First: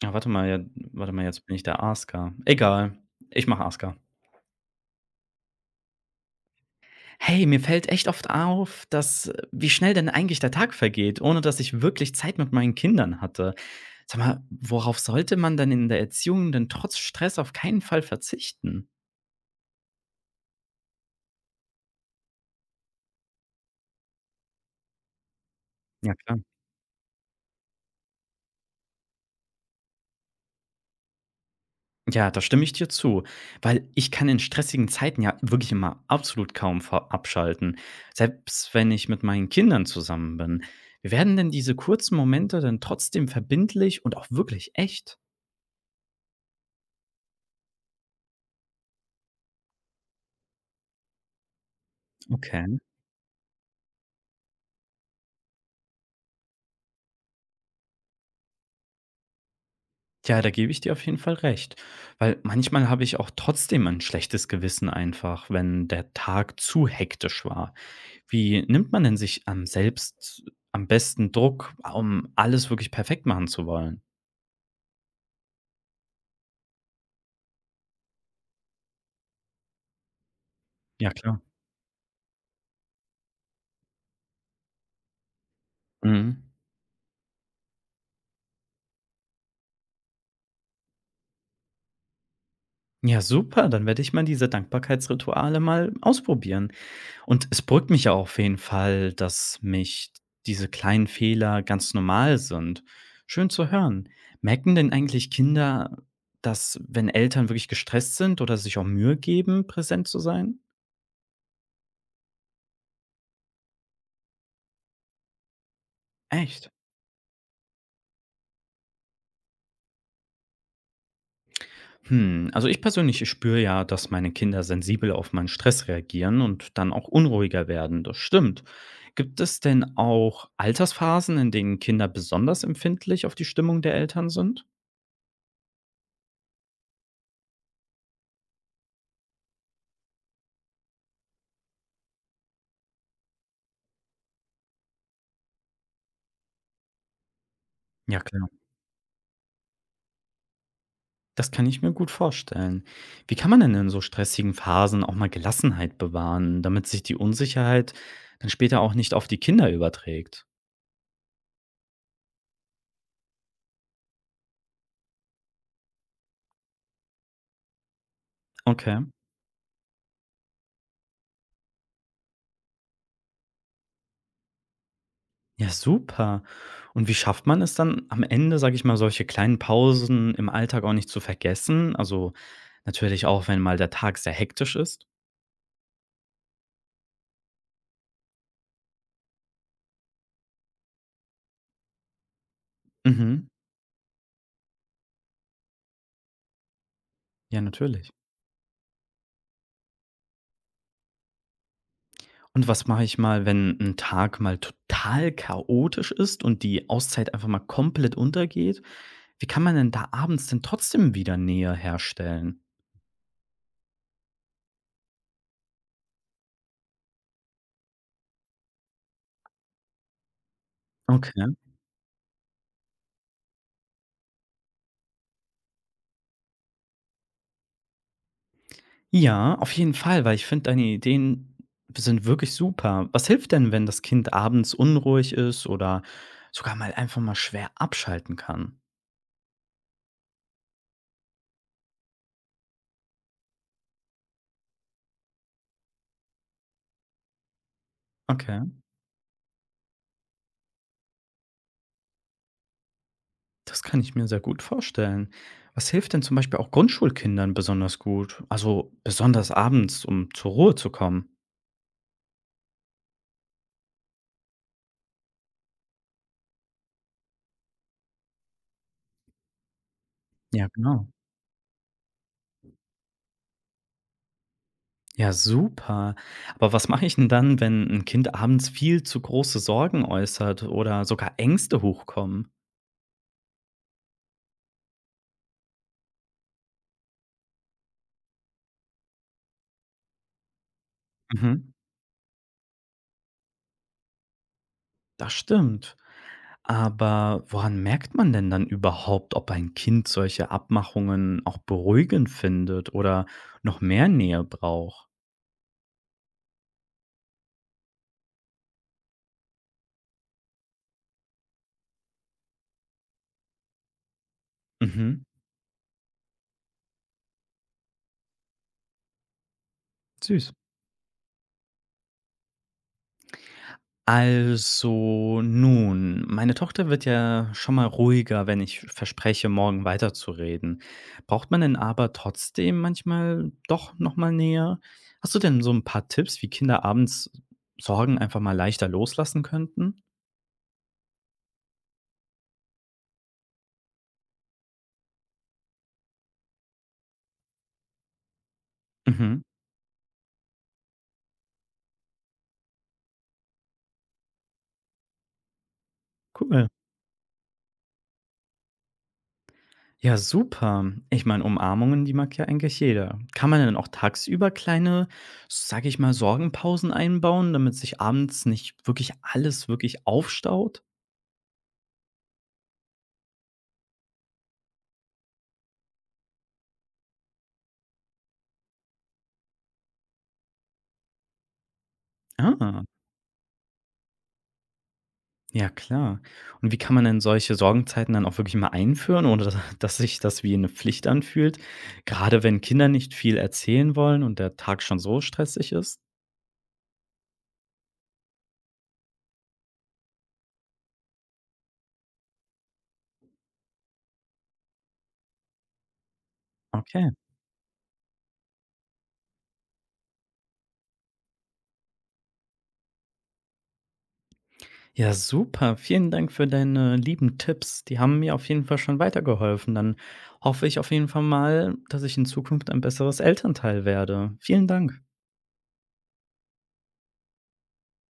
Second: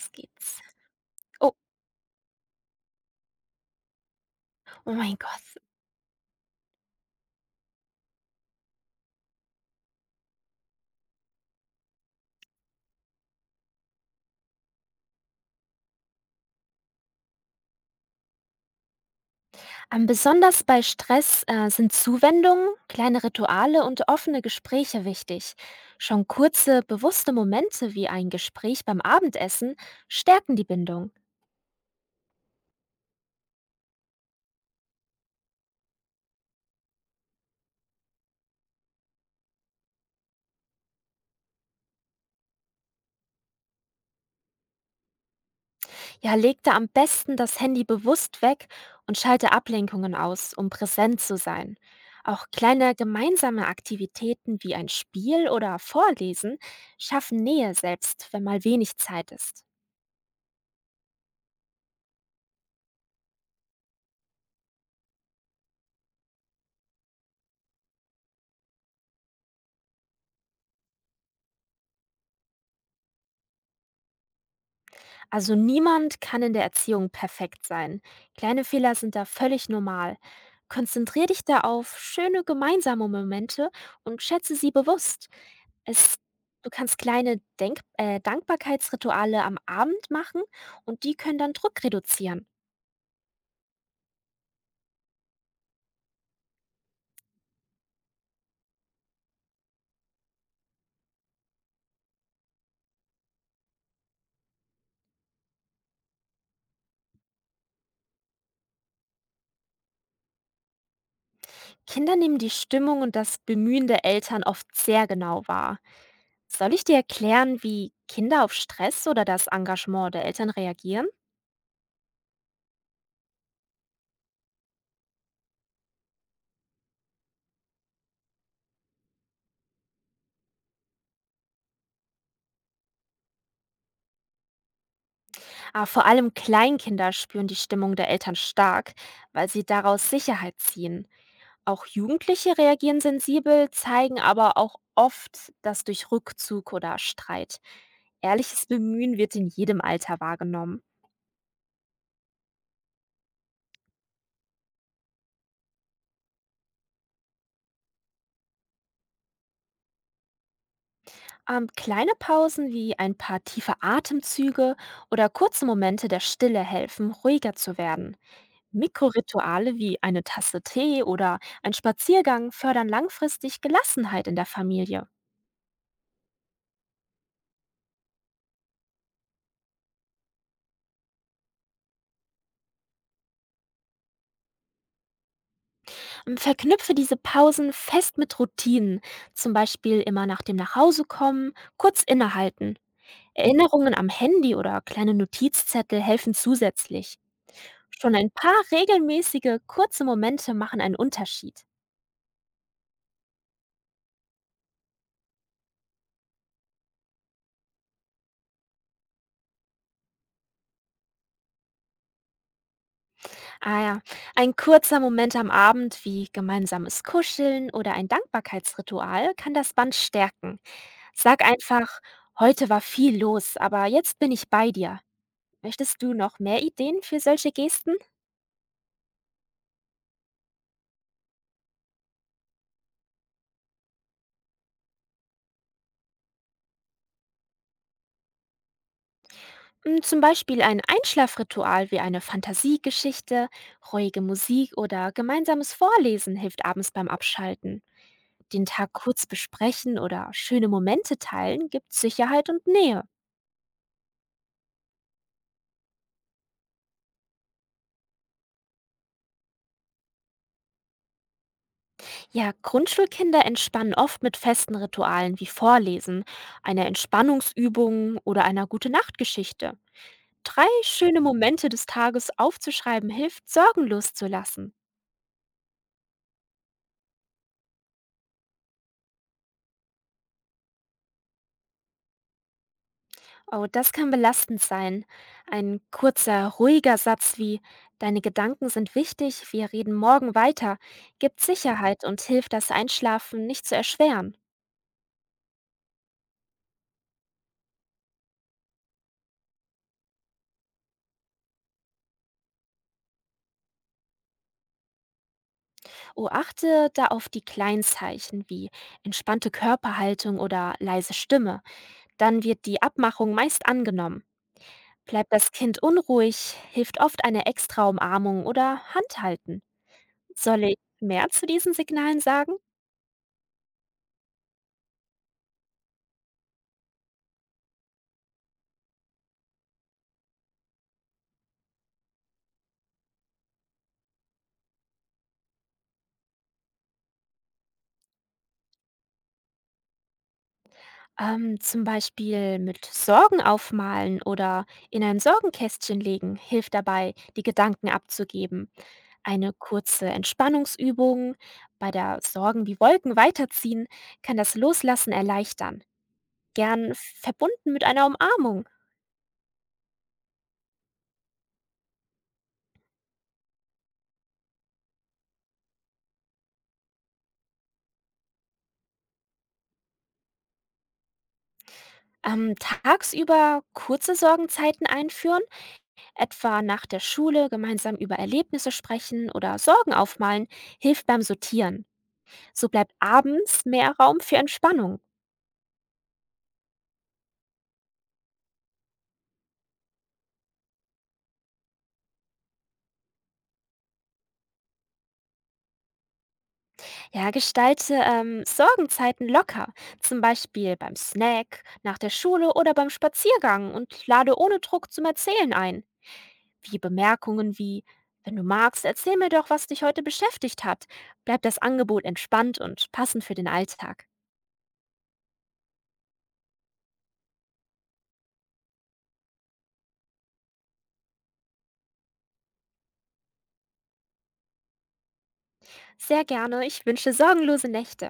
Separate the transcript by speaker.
Speaker 1: Was
Speaker 2: Ja, warte mal, ja,
Speaker 1: gibt's?
Speaker 2: warte mal, jetzt bin
Speaker 1: Oh,
Speaker 2: ich der Asker. Egal, ich mache Asker.
Speaker 1: oh mein Gott.
Speaker 2: Hey, mir fällt echt oft auf, dass wie schnell denn eigentlich der Tag vergeht, ohne dass ich wirklich Zeit mit meinen Kindern hatte. Sag mal, worauf sollte man denn in der Erziehung denn trotz Stress auf keinen Fall verzichten?
Speaker 1: Besonders bei Stress, sind Zuwendungen, kleine Rituale und offene Gespräche wichtig.
Speaker 2: Ja,
Speaker 1: Schon
Speaker 2: klar.
Speaker 1: kurze, bewusste Momente wie ein Gespräch beim Abendessen stärken die Bindung.
Speaker 2: Ja, da stimme ich dir zu, weil ich kann in stressigen Zeiten ja wirklich immer absolut kaum ver- abschalten, selbst wenn ich mit meinen Kindern zusammen bin. Wie werden denn diese kurzen Momente denn trotzdem verbindlich und auch wirklich echt?
Speaker 1: Ja, leg da am besten das Handy bewusst weg und schalte Ablenkungen aus, um präsent zu sein. Auch
Speaker 2: Okay.
Speaker 1: kleine gemeinsame Aktivitäten wie ein Spiel oder Vorlesen schaffen Nähe selbst, wenn mal wenig Zeit ist.
Speaker 2: Ja, da gebe ich dir auf jeden Fall recht. Weil manchmal habe ich auch trotzdem ein schlechtes Gewissen einfach, wenn der Tag zu hektisch war. Wie nimmt man denn sich am selbst am besten Druck, um alles wirklich perfekt machen zu wollen?
Speaker 1: Also niemand kann in der Erziehung perfekt sein. Kleine Fehler sind da völlig normal.
Speaker 2: Ja,
Speaker 1: Konzentrier
Speaker 2: klar.
Speaker 1: dich da auf schöne gemeinsame Momente und schätze sie bewusst. Es,
Speaker 2: Mhm.
Speaker 1: du kannst kleine Denk Dankbarkeitsrituale am Abend machen und die können dann Druck reduzieren.
Speaker 2: Ja, super. Dann werde ich mal diese Dankbarkeitsrituale mal ausprobieren. Und es beruhigt mich ja auf jeden Fall, dass mich diese kleinen Fehler ganz normal sind. Schön zu hören. Merken denn eigentlich Kinder, dass, wenn Eltern wirklich gestresst sind oder sich auch Mühe geben, präsent zu sein?
Speaker 1: Kinder nehmen die Stimmung und das Bemühen der Eltern oft sehr genau wahr.
Speaker 2: Echt?
Speaker 1: Soll ich dir erklären, wie Kinder auf Stress oder das Engagement der Eltern reagieren?
Speaker 2: Hm, also ich persönlich spüre ja, dass meine Kinder sensibel auf meinen Stress reagieren und dann auch unruhiger werden. Das stimmt. Gibt es denn auch Altersphasen, in denen Kinder besonders empfindlich auf die Stimmung der Eltern sind?
Speaker 1: Aber vor allem Kleinkinder spüren die Stimmung der Eltern stark, weil sie daraus Sicherheit ziehen. Auch Jugendliche reagieren sensibel, zeigen aber auch oft das durch Rückzug oder Streit.
Speaker 2: Ja, klar.
Speaker 1: Ehrliches Bemühen wird in jedem Alter wahrgenommen.
Speaker 2: Das kann ich mir gut vorstellen. Wie kann man denn in so stressigen Phasen auch mal Gelassenheit bewahren, damit sich die Unsicherheit dann später auch nicht auf die Kinder überträgt?
Speaker 1: Kleine Pausen wie ein paar tiefe Atemzüge oder kurze Momente der Stille helfen, ruhiger zu werden.
Speaker 2: Okay.
Speaker 1: Mikrorituale wie eine Tasse Tee oder ein Spaziergang fördern langfristig Gelassenheit in der Familie.
Speaker 2: Ja, super. Und wie schafft man es dann am Ende, sage ich mal, solche kleinen Pausen im Alltag auch nicht zu vergessen? Also natürlich auch, wenn mal der Tag sehr hektisch ist.
Speaker 1: Verknüpfe diese Pausen fest mit Routinen, zum Beispiel immer nach dem Nachhausekommen kurz innehalten.
Speaker 2: Mhm.
Speaker 1: Erinnerungen am Handy oder kleine Notizzettel helfen zusätzlich.
Speaker 2: Ja, natürlich.
Speaker 1: Schon ein paar regelmäßige, kurze Momente machen einen Unterschied.
Speaker 2: Und was mache ich mal, wenn ein Tag mal total chaotisch ist und die Auszeit einfach mal komplett untergeht? Wie kann man denn da abends denn trotzdem wieder Nähe herstellen?
Speaker 1: Ah ja, ein kurzer Moment am Abend wie gemeinsames Kuscheln oder ein Dankbarkeitsritual kann das Band stärken.
Speaker 2: Okay.
Speaker 1: Sag einfach, heute war viel los, aber jetzt bin ich bei dir. Möchtest du noch mehr Ideen für solche Gesten?
Speaker 2: Ja, auf jeden Fall, weil ich finde, deine Ideen sind wirklich super. Was hilft denn, wenn das Kind abends unruhig ist oder sogar mal einfach mal schwer abschalten kann?
Speaker 1: Mm, zum Beispiel ein Einschlafritual wie eine Fantasiegeschichte, ruhige Musik oder gemeinsames Vorlesen hilft abends beim Abschalten.
Speaker 2: Okay,
Speaker 1: Den Tag kurz besprechen oder schöne Momente teilen gibt Sicherheit und Nähe.
Speaker 2: das kann ich mir sehr gut vorstellen. Was hilft denn zum Beispiel auch Grundschulkindern besonders gut? Also, besonders abends, um zur Ruhe zu kommen?
Speaker 1: Ja, Grundschulkinder entspannen oft mit festen Ritualen wie Vorlesen, einer Entspannungsübung oder einer gute Nachtgeschichte. 3
Speaker 2: Ja, genau.
Speaker 1: schöne Momente des Tages aufzuschreiben hilft, sorgenlos zu lassen.
Speaker 2: Ja, super. Aber was mache ich denn dann, wenn ein Kind abends viel zu große Sorgen äußert oder sogar Ängste hochkommen?
Speaker 1: Oh, das kann belastend sein. Ein kurzer, ruhiger Satz wie Deine Gedanken sind wichtig, wir reden morgen weiter, gibt
Speaker 2: Mhm.
Speaker 1: Sicherheit und hilft, das Einschlafen nicht zu erschweren.
Speaker 2: Das stimmt. Aber woran merkt man denn dann überhaupt, ob ein Kind solche Abmachungen auch beruhigend findet oder noch mehr Nähe braucht?
Speaker 1: Oh, achte da auf die Kleinzeichen wie entspannte Körperhaltung oder leise Stimme. Dann wird die Abmachung meist angenommen.
Speaker 2: Mhm.
Speaker 1: Bleibt das Kind unruhig, hilft oft eine extra Umarmung oder Handhalten.
Speaker 2: Süß.
Speaker 1: Soll ich mehr zu diesen Signalen sagen?
Speaker 2: Also, nun, meine Tochter wird ja schon mal ruhiger, wenn ich verspreche, morgen weiterzureden. Braucht man denn aber trotzdem manchmal doch noch mal näher? Hast du denn so ein paar Tipps, wie Kinder abends Sorgen einfach mal leichter loslassen könnten?
Speaker 1: Zum Beispiel mit Sorgen aufmalen oder in ein Sorgenkästchen legen hilft dabei, die Gedanken abzugeben.
Speaker 2: Mhm.
Speaker 1: Eine kurze Entspannungsübung bei der Sorgen wie Wolken weiterziehen kann das Loslassen erleichtern.
Speaker 2: Cool.
Speaker 1: Gern verbunden mit einer Umarmung.
Speaker 2: Ja, super. Ich meine, Umarmungen, die mag ja eigentlich jeder. Kann man denn auch tagsüber kleine, sage ich mal, Sorgenpausen einbauen, damit sich abends nicht wirklich alles wirklich aufstaut?
Speaker 1: Tagsüber kurze Sorgenzeiten einführen, etwa nach der Schule gemeinsam über Erlebnisse sprechen oder Sorgen aufmalen, hilft beim Sortieren. So
Speaker 2: Ah.
Speaker 1: bleibt abends mehr Raum für Entspannung.
Speaker 2: Ja, klar. Und wie kann man denn solche Sorgenzeiten dann auch wirklich mal einführen, ohne dass dass sich das wie eine Pflicht anfühlt? Gerade wenn Kinder nicht viel erzählen wollen und der Tag schon so stressig ist?
Speaker 1: Ja, gestalte Sorgenzeiten locker, zum Beispiel beim Snack, nach der Schule oder beim Spaziergang und lade ohne Druck zum Erzählen ein, wie
Speaker 2: Okay.
Speaker 1: Bemerkungen wie Wenn du magst, erzähl mir doch, was dich heute beschäftigt hat. Bleibt das Angebot entspannt und passend für den Alltag.
Speaker 2: Ja, super. Vielen Dank für deine lieben Tipps. Die haben mir auf jeden Fall schon weitergeholfen. Dann hoffe ich auf jeden Fall mal, dass ich in Zukunft ein besseres Elternteil werde. Vielen Dank.
Speaker 1: Sehr gerne, ich wünsche sorgenlose Nächte.